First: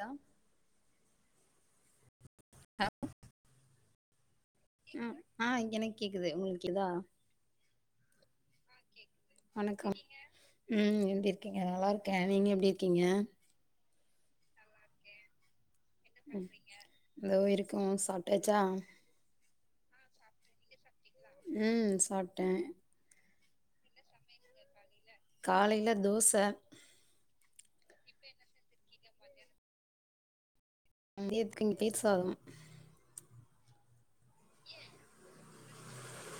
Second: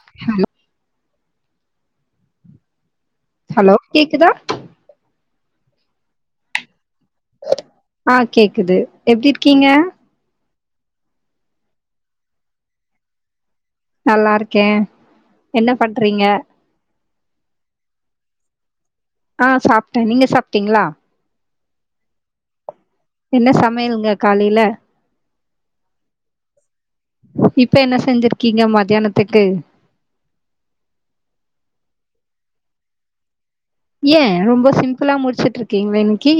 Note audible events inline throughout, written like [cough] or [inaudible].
Hello ஆமா hello லோ கேக்குதா ஆ ஆ எனக்கு கேக்குது உங்களுக்கு கேக்குதா ஆ கேக்குது எப்பிடி இருக்கீங்க வணக்கம் ம் எப்படி இருக்கீங்க நல்லாருக்கே நீங்க எப்படி இருக்கீங்க நல்லாருக்கே என்ன பண்றீங்க இந்தோ இருக்க சாப்ட்டாச்சா ஆ சாப்ட்டே நீங்க சாப்ட்டீங்களா ம் சாப்ட்டே என்ன சமையலுங்க காலையில காலையில தோச இப்ப என்ன செஞ்சிருக்கீங்க மதியானத்துக்கு மத்தியத்துக்கு இங்க தயிர் சாதம் ஏ ரொம்ப சிம்ப்ளா முடிச்சுட்டுருக்கீங்களே இன்னைக்கி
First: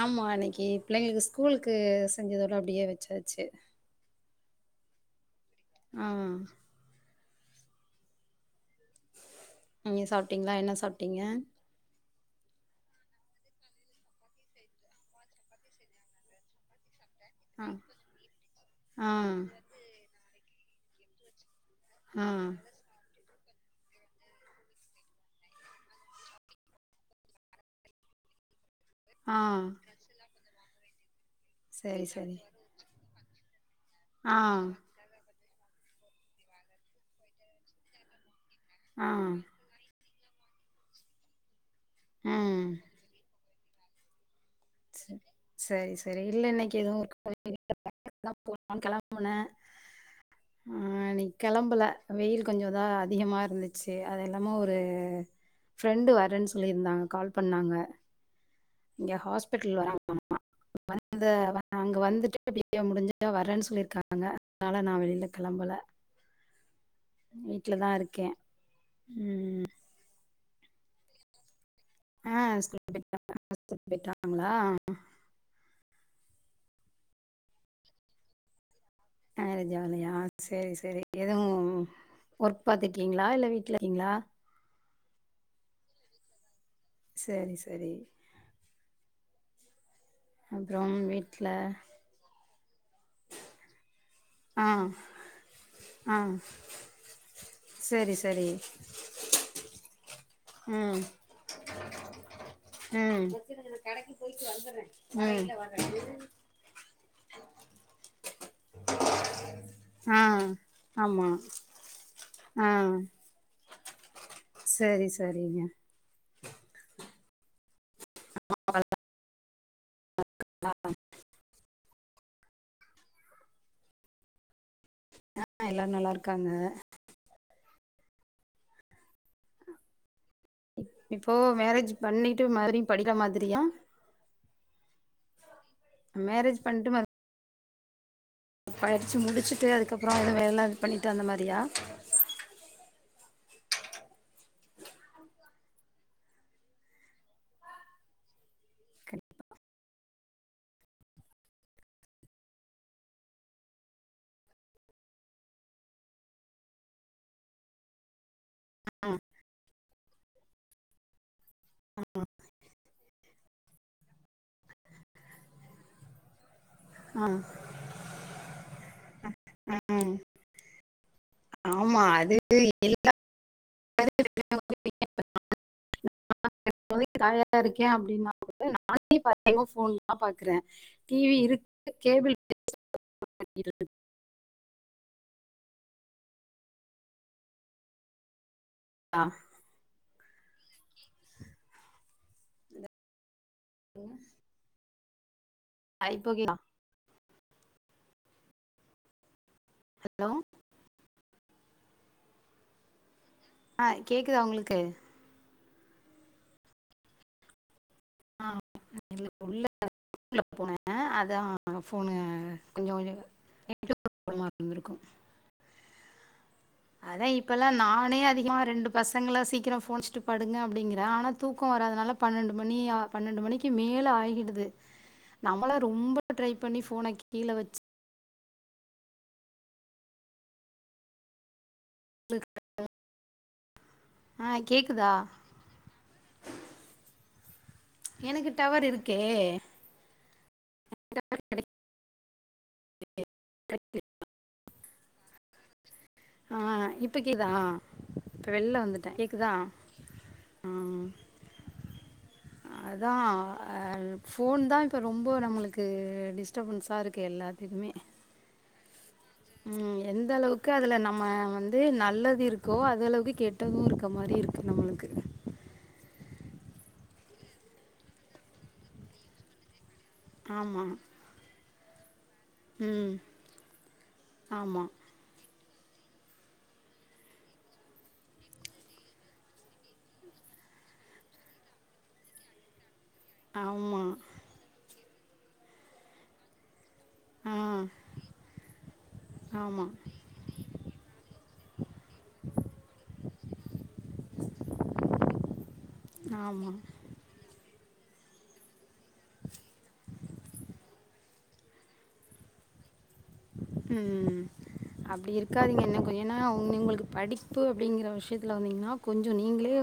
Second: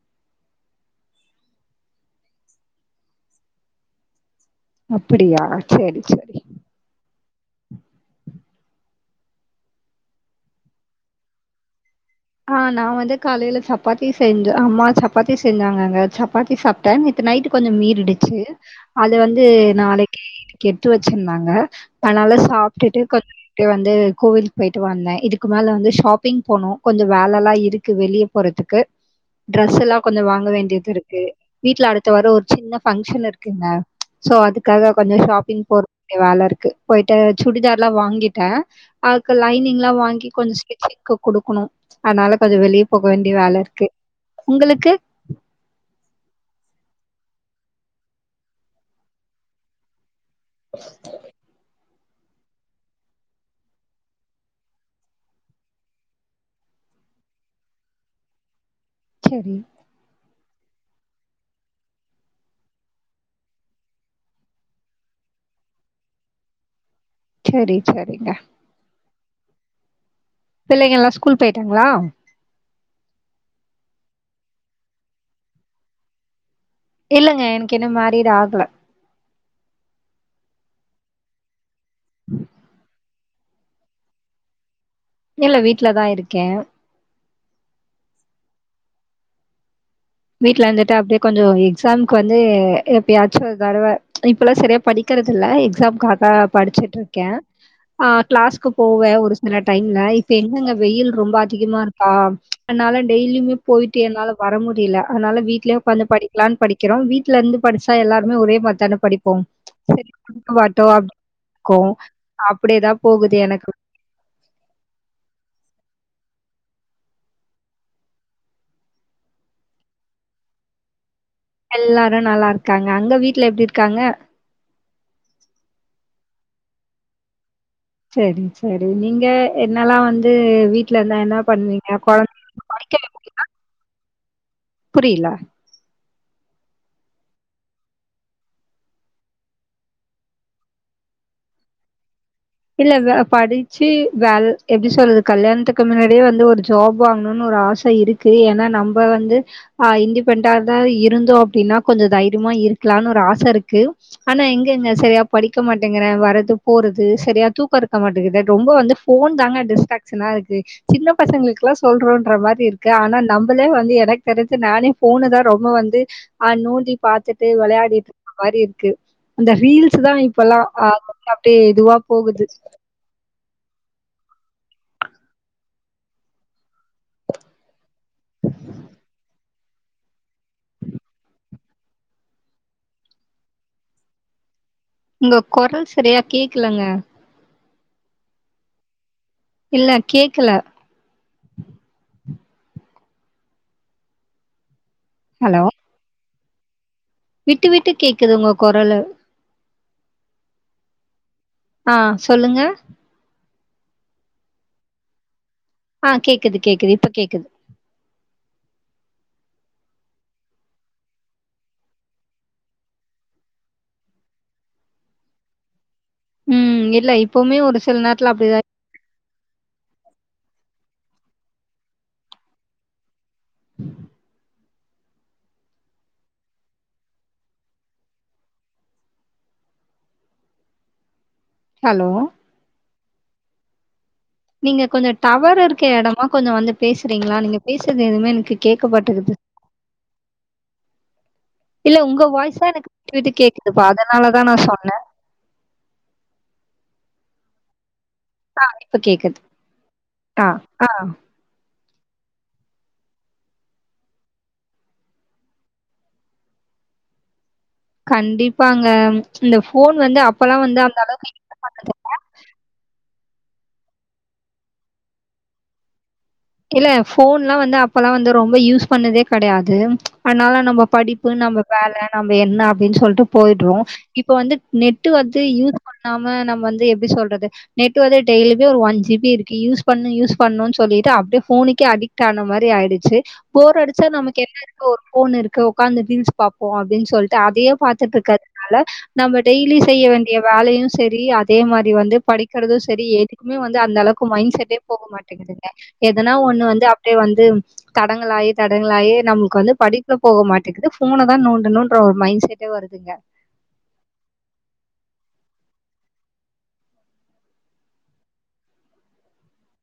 ஆமா இன்னைக்கி புள்ளைங்களுக்கு ஸ்கூலுக்கு செஞ்சதோட அப்டியே வெச்சாச்சு அப்பிடியா ஆ நீங்க சாப்ட்டீங்ளா என்ன சாப்ட்டீங்க ஆ நா வந்து காலையில சப்பாத்தி செஞ்ச அம்மா சப்பாத்தி செஞ்சாங்க அங்க சப்பாத்தி சாப் ட்ட நேத்து நைட்டு கொஞ்சோ மீறிடிச்சு அது ஆ ஆ வந்து நாளைக்கி இன்னைக்கி எடுத்து வெச்சிர்ந்தாங்க ஆ அனால சாப்டுட்டு கொஞ் அப்டியே வந்து கோவில்க் பொயிட்டு வந்த இதுக்கு மேல வந்து ஷாப்பிங் போனு கொஞ்சோ வேலலா இருக்கு வெளிய போறதுக்கு வந்து ஆ டிரஸெல்லா கொஞ்சோ வாங்க வேண்டியதுருக்கு வீட்ல சரி அடுத்த வரோ சரி ஒரு சின்ன ஃபங்க்ஷன் இருக்குங்க சோ ஆ அதுக்காக கொஞ்சோ ஷாப்பிங் போகக்குடிய வேலூருக்கு போயிட்டு சுடிதர்லா வாங்கிட்டே ஆ ஆக்கு லைனிங்லா வாங்கி கொஞ்சோ ஸ்டிச்சிங் குடுக்கணு அனால கொஞ்சோ ம் வெளிய போக வேண்டிய வேலருக்கு உங்களுக்கு செரி செரி இல்ல இன்னைக்கி எதுவு ஒர்க் [inaudible] போலான் கெளம்புனா அ நீ கெளம்பல வெயில் கொஞ்சோ தா அதிகமா இருந்துச்சு அது எல்லாமு ஒரு ஃப்ரெண்டு வரன் சொல்லிர்ந்தாங்க கால் பண்ணாங்க இங்க சரி, ஹாஸ்பிட்டில் வராங்களா வந்த வ அங்க வந்துட்டு இப்டியே முடுஞ்சா வர்ரன் சொல்லிருக்காங்க அதனால நா வெளில கெளம்பல சரி, வீட்லதா இருக்கே சரிங்க. ம் பிள்ளைங்கெல்லா ஸ்கூல் பேயிட்டாங்ளா ஆ ஸ்கூல் [inaudible] ங்ளா இல்லங்க எனக்கு இன்னு மேரிட் ஆகல மேரேஜ் ஆகலையா சேரி சேரி எதுவு ஒர்க் பாத்துக்கீங்ளா இல்ல வீட்லருகீங்ளா இல்ல வீட்லதா இருக்கே சரி சரி வீட்ல அப்புறம் இருந்துட்டு அப்டியே கொஞ்சோ வீட்டில் எக்ஸாம்க்கு வந்து எப்பியாச்சு ஒரு தடவ இப்பல்லா ஆ சரியா படிக்கறதுல்ல ஆ எக்ஸாம்காக படுச்சுட்ருக்கே ஆ சரி சரி கிளாஸ்க்கு போவே ஒரு சில டைம்ல இப்ப என்னங்க ம் வெயில் ரொம்ப அதிகமாருக்கா அன்னால ம் டெய்லிமே போயிட்டு என்னால வர முடில அனால வீட்லே உக்காந்து படி லான் படிக்கிறோ வீ்ட்ல இந்து படுச்சா எல்லாருமே ஒரே மார்த்தான படி போம் ச் சரி ஆ கொடுக்க வாட்டோ அப்டி ஆமா [inaudible] கு ஆ அப்டிதா போகுது எனக்கு சரி சரிங்க [inaudible] [inaudible] எல்லாரு நல்லாருக்காங்க அங்க வீட்ல எப்டி இர்க்காங்க ஆ எல்லாரு நல்லாருக்காங்க செரி செரி நீங்க என்னல்லா வந்து வீட்ல இருந்தா இப்போ என்ன மேரேஜ் பண்வீங்க பண்ணிட்டு கொழந்தங்கள மறுபடியு படிக்க படிக்கிற வப்பீங்ளா மாதிரியா புரியில மேரேஜ் பண்ட்டு மறு படுச்சு முடுச்சுட்டு அதுக்கப்றோ எது வேல பண்ணிட்டு அந்த மாரியா இல்ல வே படுச்சு வேல் எப்டி சொல் கல்யாண்த்துக்கு மின்னாடியே வந்து ஒரு ஜாப் வாங்கணுன்னு ஒரு ஆச இரு கு ஏன்னா நம்ப வந்து ஆ இன்டிபெண்டா தா இருந்தோ அப்டின்னா கொஞ்ச தைரிமா இருக்லான்னு ஒரு ஆசருக்கு ஆனா எங்கங்க சரியா படிக்க மாட்டேங்குற வறது போறது சரியா தூக்க இருக்க மாட்டகுது ரொம்ப வந்து ஆ ஃபோன் தாங்க டிஸ்ட்ராக்சனாருக்கு சின்ன பசங்கள்க்கு க்லா சொல்றோன்ற மாரி இருக்கு ஆனா நம்பளே வந்து எனக் தெருஞ்சு நானே ஃபோனு தா ரொம்ப வந்து ஆ நோண்டி பாத்துட்டு ஆ வெளையாடிட் ருக்ற மாரி இருக்கு அந்த ரீல்ஸுதா ம் இப்பல்லா ஆ [inaudible] அப்டே இதுவா போகுது இல்ல [inaudible] [inaudible] காயாருக்கே அப்டின்னா [inaudible] ஃபோன்தா பாக்குற டிவி இருக் கேபுள் [inaudible] உங்க கொரல் சரியா கேக்லங்க ஆ இல்ல கேக்கல பா ஹலோ ஐ ப்ப ஓகேங்லா விட்டு விட்டு கேக்குது உங்க கொரலு ஹலோ ஆ சொல்லுங்க ஆ கேக்குதா உங்களுக்கு ஆ கேக்குது கேக்குது இப்ப கேக்குது ஆ [inaudible] உள்ள உள்ள போனே அதா ஃபோனு கொஞ்ச கொஞ்சோ [inaudible] இருந்திருக்கு ம் இல்ல அதா இப்பவுமே இப்பல்லா ஒரு சில நானே நேரத்துல அதிகமா அப்டிதா ரெண்டு பசங்களா சீக்கிரோ ஃபோன்னச்சிட்டு படுங்க அப்டிங்கிறே ஆனா தூக்க வராதுனால பன்னெண்டு மணி ஆவு பன்னெண்டு மணிக்கி மேல ஆகிடுது நம்மள ரொம்ப ட்ரை பண்ணி ஃபோன கீழ வச்சு ஹலோ [inaudible] ஆ நீங்க கொஞ்சோ கேக்குதா டவரு இருக்க எடமா கொஞ்சோ வந்து பேசுறீங்களா நீங்க பேசுறது எதுவுமே எனக்கு டவர் கேக்க இருக்கே மாட்டக்குது இல்ல உங்க வாய்ஸா எனக்கு விட்டு விட்டு கேக்குதுப்பா அதனாலதா நா சொன்னே ஆ இப்பக்கிதா இப்ப வெள்ல இப்ப வந்துட்டே கேக்குது கேக்குதா ஆ ஆ ம் அதா அ ஃபோன் தா இப்ப ரொம்ப நம்மளுக்கு டிஸ் டபன்ஸ இருக்கு எல்லாத்துக்குமே கண்டிப்பாங்க இந்த ஃபோன் வந்து அப்பல்லா வந்து அந்த அளவுக்கு து நல்லது இருக்கோ அது அளவுக்கு கெட்டதுருக்க மாரி இருக்கு நம்மளுக்கு இல்ல ஃபோன்லா வந்து அப்பல்லா வந்து ரொம்ப யூஸ் பண்ணதே கடையாது அதனால நம்ம ஆமா படிப்பு நம்ம வேல நம்ம என்ன அப்டின்னு ம் சொல்லிட்டு போய்டுறோ இப்ப வந்து ஆமா நெட் டு வந்து யூஸ் பண்ணாம நம்ம வந்து எப்டி சொல்றது நெட்டு வந்து டய்லிமே ஒரு ஒன் ஜி பி இருக்கு யூஸ் பண்ணு யூஸ் பண்ணன்னு சொல்லலிகிட்டு அவ் ஃபோனுக்கே அடிட் ஆன மாரி ஆயிடுச்சு போர் ஆமா அடிச்சா நமக்கு என்ன ங்க ஒரு ஃபோன் இருக்கு உக்காந்து ரீல்ஸ் பார்போ அப்டின்னு சொல் ட்டு அதையே ஆ பாத்துட்டு இருக்கிறதுனால நம்ம டெய்லி ஆமா செய்ய வேண் செய்ய வேலையு செரி அதே மாரி வந்து படிக்கிறது செரி எதுக்குமே வந்து அந்த அளவுக்கு மைண்ட் செட்டே போக மாட்டேங்கு செய்யுதுங்க எதனா ஒண்ணு ஆமா வந்து அப்டியே வந்து தடங்களாயே தடங்களாயே நமக்கு வந்து படிப்புல போக மாட்டேக்குது ஃபோன தா நோண்டணும்ன்ற ஒரு மைண்ட் செட் டே வருதுங்க ம் அப்டி இருக்காதீங்க இன்னோ கொஞ்சோ நா என்னக்கும் ஏன்னாங்க உங்களுக்கு படிப்பு அப்படிங்கற விஷயத்துல வந்தீங்கன்னா கொஞ்சோ நீங்களே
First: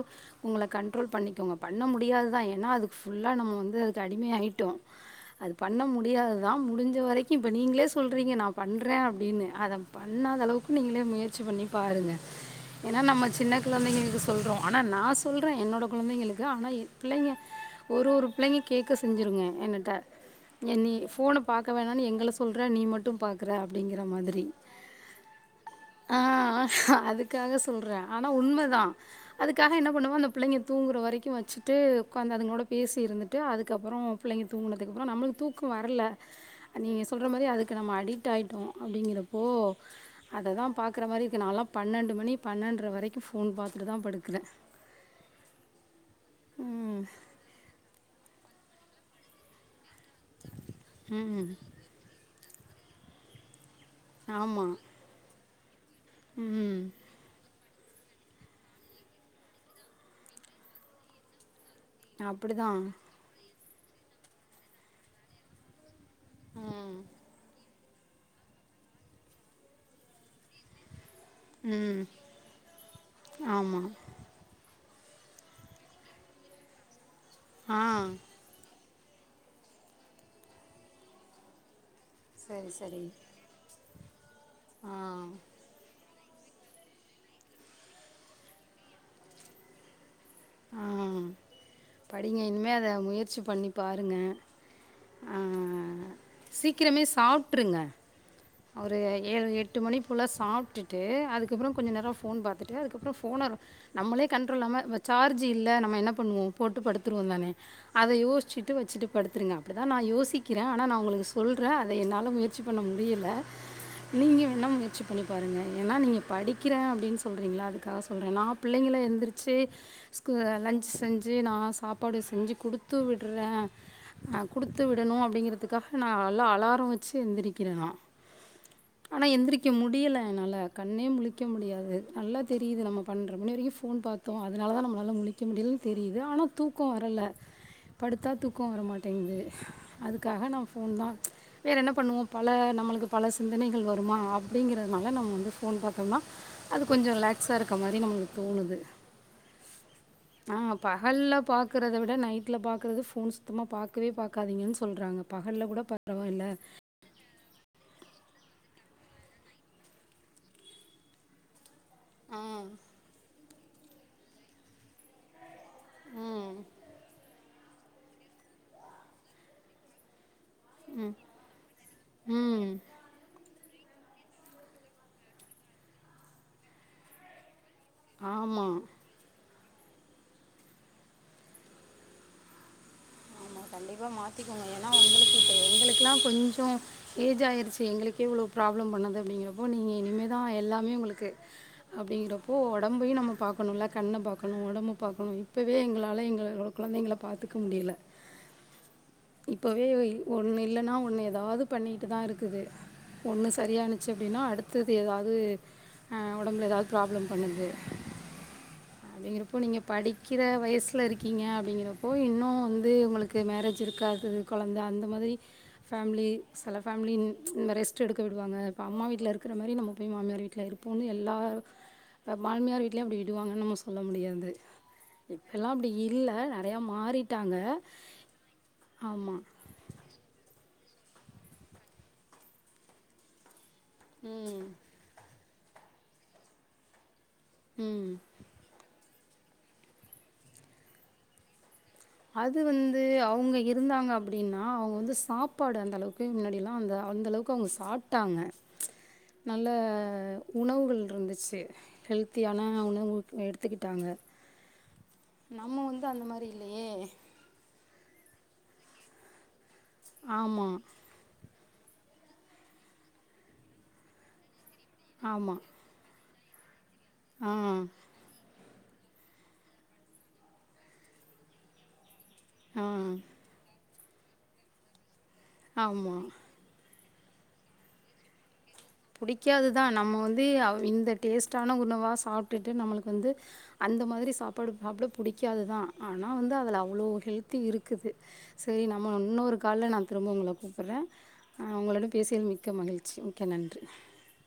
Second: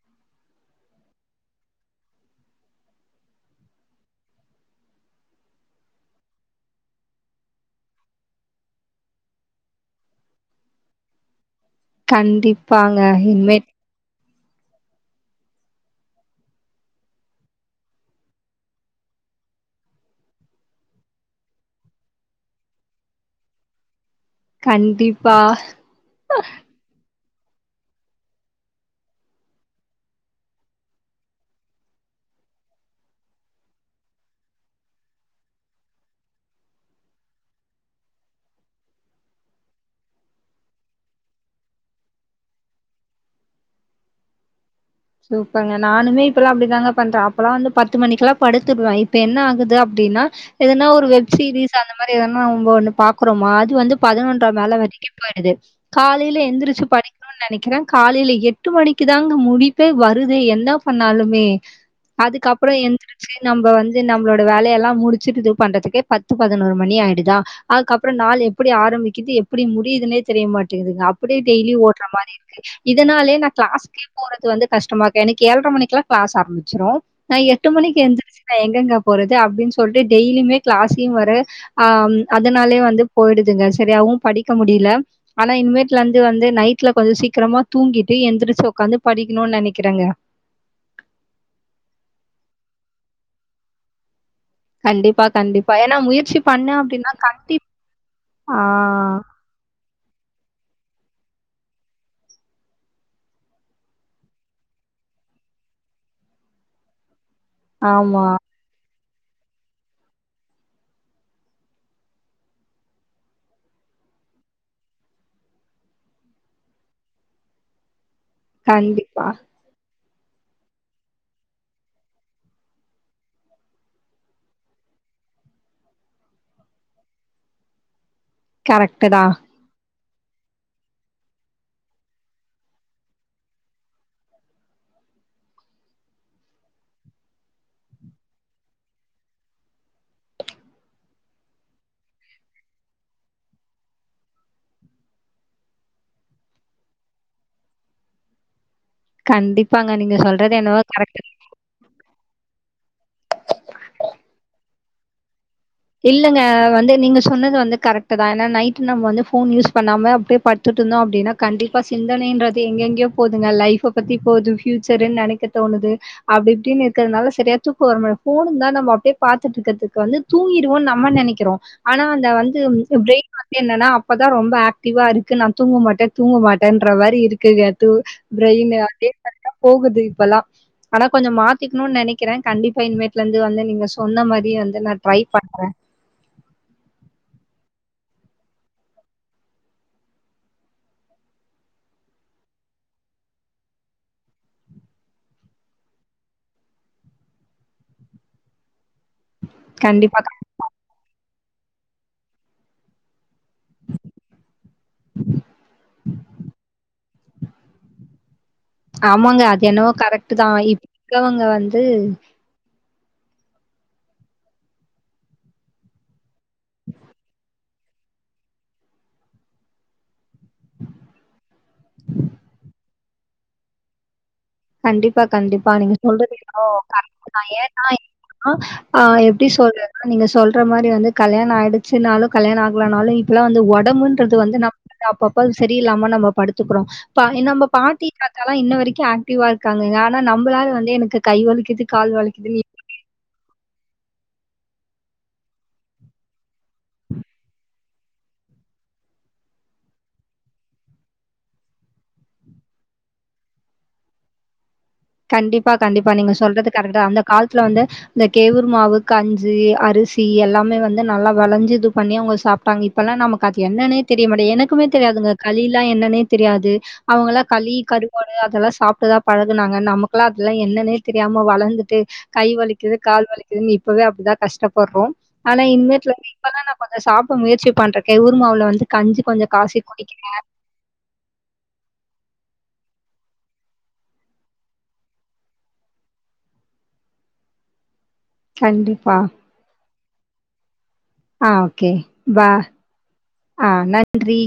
உங்கள கண்ட்ரோல் பண்ணிக்கோங்க பண்ண முடியாதுதா ஏன்னா அதுக்கு ஃபுல்லா நம்ம வந்து அதுக்கு அடிம ஆயிட்டோ அது பண்ண முடியாதுதா முடிஞ்ச வரைக்கு இப்ப நீங்ளே சொல் ரிங்க நா பண்றே அப்டின்னு அத பண்ணாத அளவுக்கு நீங்களே முயற் ச்சி பண்ணி பாருங்க கண்டிப்பாங்க ஏன்னா நம்ம சின்ன இனிமேட் குழந்தைங்க ஸ்வீ சொல்றோ ஆனா நா சொல்றே என்னோட கொழந்தைங்களுக்கு ஆனா என் பிள்ளைங்க ஒரு ஒரு பிள்ளைங்க கேட்க செஞ்சுிருங்க என்னட்ட ஏ நீ ஃபோனை பாக்க வேணான்னு எங்களை சொல்ற நீ மட்டும் பாக்குற அப்டிங்கிற மாதிரி கண்டிப்பா ஆ அதுக்காக சொல்றே ஆனா உண்மதா அதுக்காக என்ன பண்ணுவோ அந்த பிள்ளைங்க தூங்குற வரைக்கு வச்சுட்டு ஒக்காந்து அங்களோட பேசி இருந்து டு அதுக்கப்றோ பிள்ளைங்க தூங்கதுக்குப்ப நம்மளுக்கு தூக்க வரல நீங்க சொல்ற மாரி அதுக் க்கு நம்ம அடிக்ட் ஆயிட்டோ அப்டிங்கிறப்போ அததா பாக்குற மாரியிருக்கு நால்லா பன்னெண்டு மணி பன்னெண்ர வரைக்கு ஃபோன் பாத்துட்டுதா படுக்கிறே சூப்பருங்க நானுமே இப்பெல்லா அப்டிதாங்க ம் பண்றே அப்பல்லா வந்து பத்து மணிக்கெல்லா படுத்துடுவே இப்ப என்ன ஆகுது அப்டின்னா எதனா ஒரு வெப் ம் சீரிஸ் அந்த மாரி எதானா வந்து அங்க பாக்குறோமா அது வந்து பதினொன்ற ஆமாம் மேல வரைக்கி போய்டுது காலையில ம் எந்திரிச்சு படிக் க்கனு நெனைக்கிறே காலையில எட்டு மணிக்குதாங்க முழிப்பே வருது என்னா பண்ணாலுமே அப்படி அதுக்கப்பறோ தான் எந்திரச்சு நம்ம வந்து நம்மளோட வேலையெல்லா முடிச்சுட்டு இது பண்றதுக்கே பத்து பதினோரு மணி ம் ஆயுடுதா அதுகப்பற நாள் எப்டி ஆரம்பிக்குது எப்டி முடியுதுன்னே தெரிய மாட்டேங்குதுங்க அப் ப்டி டெய்லி ஓடுற ம் மாரி இருக்கு இதனாலே நா ஆமா கிளாஸ்கே போறது வந்து கஷ்டமாக்கு எனக்கு ஏழ்ர மணிக்கெல்லா கிளாஸ் ஆரம்பிச்சிடு நா எட்டு ஆ மணிக்கு எந்துச் நா எங்கெங்க போறது அப்டின்னு சொல்ட்டு டெய்லியுமே கிளாஸ்யு வர ஆ சரி அதனாலே சரி வந்து போயிடுதுங்க சரியாவு படிக்க ஆ முடியல ஆனா இனிமேட் லந்து வந்து நைட்ல கொஞ்ச சீக்ரமா தூங்கிட்டு எந்திரிச் ஒக்காந்து படிக்குணுன் நெனக்றங்க ம் படிங்க இனிமே அத முயற்சி பண்ணி பாருங்க கண்டிபா ஆ கண்டிபா ஏன்னா முயற்சி பண்ண சீக்கிரமே அப்டின்னா கண்டிப் சாப்ட்ருங்க ஒரு ஏழு எட் ட்டு மணிக்குள்ளே சாப்டுட்டு அதுக்கப்பறோ கொஞ்ச நேர போன் பாத்துட்டு அதுக்கப்றோ போன நம்மளே கண்ட்ரோல்லாம சார்ஜ் இல்ல நம்ம என்ன பண்ணுவோ போட்டு படுத்துருவோ தானே அத ஆமா யோசிச் த்து வச்சிட்டு படுத்துருங்க அப்டிதா நா யோசிக்கிறே ஆனா நா உங்களுக்கு சொல்றே அத என்னால முயற்சி பண்ண முடியல நீங்க வேண்ணா முயற்சி பண்ணி பாருங்க ஏன்னா நீங்க படிக்கிறே அப்டின்னு சொல்றீங்களா அதுக்காக சொல்றே நா புள்ளைங்கள கண்டிப்பா எந்திரிச்சி லன்ச் செஞ்சு நா சாப்பாடு செஞ்சு குடுத்து விட்றே அ கொடுத்து விடணு அப்படிங்கறிதுக்காக நா நல்லா அலார வச்சு எந்திரக்கிறே நா கரெக்ட்டு தா ஆனா எந்திரிக் க்கி முடில என்னால கண்ணே முழிக்க முடியாது நல்லா தெரிது நம்ம பன்ற மணி வரைக்கு ஃபோன் பாத்தோ அ அதனால தா நம்மளாலா முழிக்க முடியலன் தெரிது ஆனா தூக்கோ வரல படுத்தா தூக்கோ வரமாட்டேங்குது அதுகாக நா ஃபோன்தா வேறென்ன பண்ணுவோ பல நம்மளுக்கு பல சிந்தனைகள் வருமா அப்டிங்கறதுனால நம்ம வந்து ஃபோன் பாத்தம்னா அது கொஞ்ச ரிலாக்ஸா இருக்கமாரி நம்மளுக்கு தோணுது கண்டிப்பாங்க நீங்க சொல் அ பகல்ல பா க்கிறத விட நைட்ல பாக்கறது ஃபோன் சுத்தமா பாக்கவே பாக்காதீங்கன் சொல்றாங்க பகல்ல கூட இல்லங்க பரவாயில்ல. வந்து நீங்க சொன்னது வந்து கரெக்ட்டுதா ஏன்னா நம்ம வந்து ஃபோன் யூஸ் பண்ணாம அப்டே படுத்துட்டுந்தோ அப்டீனா கண்டிப்பா ஆ. சிந்தனைன்றது எங்கெங்யோ போதுங்க லைஃப பத்தி போது ஃபியூச்சர்ன் நெனைக்க தோணுது ம். அப்டிஇப்டின் இருக்கதுனால செரியா தூக்கொ வரமா ஃபோனு ந்தா நம்ம அப்டே பாத்துட்ருக்கதுக் வந்து தூங்கீருவோன் நம்ம நெனக்கிறோ ஆனா அந்த வந்து ம். ப்ரெயின் வந்து என்னன்னா அப்பதா ரொம்ப ஆக்டிவா இருக்கு நா தூங்கமாட்டே தூங்கமாட்டேன்ற மாரி இருக்குங்க து ஆமா ப்ரெயினு அதே கர்டா போகுது இப்பலா ஆனா கொஞ்ச மாத்திக்ணுன் நெனக்கிற கண்டிப்பா இனிமேட் லேந்து ஆமா வந்து நீங்க சொன்ன மாரியே வந்து நா ட்ரை பண்றே எங்களுக்ளா கொஞ்ச ஏஜ் ஆயிருச்சு எங்குளுக்கே இவ்ளோ ப்ராப்ளம் பண்ணுது அப்டிங்கிறப்போ நீங்க இனிமேதா எல்லாமே உங்ளுக்கு அப்டிங்கிறப்போ ஒடம்பையு நம்ம பாக்கணுல்ல கண்ண பாக்கணு ஒடம்ப பாக்கணு இப்பவே எங்கலாளா எங்கல குழந்தைங்கள பாத்துக்க முடியல இப்பவே கண்டிப்பா. ஒன்னு இல்லன்னா ஒன்னு எதாவது பண்ணிட்டு தா இருக்குது ஒன்னு சரியானுச்சு அப்டின்னா அடுத்தது எதாவது ஆ ஒடம்புல எதாது ப்ராப்ளம் பண்ணுது ஆமாங்க. ங்கிறப்போ அது நீங்க என்னவோ கரெக்ட் படிக்கிற தான். இப்ப வயஸ்ல இருக்கவங்க இருக்கீங்க வந்து அப்டிங்கிறபோ இன்னு வந் ந்து உங்களுக்கு மேரேஜ் இருக்காது கொழந்த அந்த மாதிரி பேம்லி செல பேம்லி இந்த ரெஸ்ட் எடுக்க விடுவாங்க இப்ப அம்மா வீட்ல இருக்ற மாரி நம்ம போய் மாமியார் வீட்ல இருக் ப்போனு எல்லாரு மாமியார் வீட்லயு இப்டி விடுவாங்கனு நம்ம சொல்ல முடியாது கண்டிப்பா கண்டிப்பா இப்போல்லாம் அப்படி நீங்க சொல்றது இல்லை ஏதோ நிறையா க நா மாறிட்டாங்க ஏன்னா ஆ ஆ ஆமாம் எப்டி சொல்லற நீங்க சொல்ற மாரி வந்து கல்யாண ஆய்டுச்சுனாலு கல்யாண ஆகலனாலு இப்பலா வந்து ஓட் உடம்புன்றது வந்து ம் நம்ம வந்து அப்பப்ப சரியில்லாம நம்ம படுத்துகுறோ ப்பா என்நம்ம பாட்டி ம் தாத்தாலா இன்ன வரைக்கு ஆக்டிவா இருக்காங்க ஆனா நம்மளால வந்து எனக்கு கைவலிக்கிது அது வந் ந்து அவுங்க இருந்தாங்க அப்டினா அவுங்க வந்து சாப்பாடு அந்தளவுக்கு முன்னாடிலா அந்த அந்தளவுக் க்கவுங்க சாப்ட்டாங்க நல்ல உணவுகள் இருந்துச்சு ஹெல்தியான உணவு எடுத்துகிட்டாங்க கண்டிப்பா கண்டிப்பா நீங்க சொல்றது கரேட்டு தான் அந்த காலத்துல வந்து இந்த கேவுர் மாவு கஞ்சு அரிசி எல்லாமே ஆமாம் வந் ந்து நல்லா வெளஞ்சு இது பண்ணி அவுங்க சாப்ட்டாங்க இப்பலா நமக்கு அது என்னனே தெரிய மாட்டிக்து என க்குமே தெரியாதுங்க ஆமாம் களிலா என்னனே தெரியாது அவுங்கலா ஆ களி கருப் வோடு அதெலா சாப்ட்டுதா பழகுனாங்க நமக்குலா அதெலா என்னனே தெரியாம வளந்துட்டு கை ஆ வலிக்குது கால் வலிக்குதுன் இப்பவே அப்டிதா கஷ்டபர்றோ ஆனா இன்மே ஆமாம் [unintelligible] இப்பலா நா கொஞ்ச சாப்ட முயற்சி பண்றே கெவுர் மாவ்ல வந்து கஞ்சி கொஞ்சம் காய்ச்சி புடிக்காதுதா நம்ம குடிக்கிறேன். வந்து அவ் இந்த டேஸ்ட்டான உணவா சாப்டுட்டு நம்மளுக்கு வந்து அந்த மாதிரி சாப்பாடு சாப்ட புடிக்காதுதா ஆனா வந்து அதுல அவ்ளோ ஹெல்தி இருக் க்குது சரி நம்ம கண்டிப்பா. இன்னொரு கால்ல நா திரும்ப உங்கள கூப்புறே ஆ வுங்களோட பேசியது மிக்க மகிழ்ச்சி மிக்க நன்றி ன்றி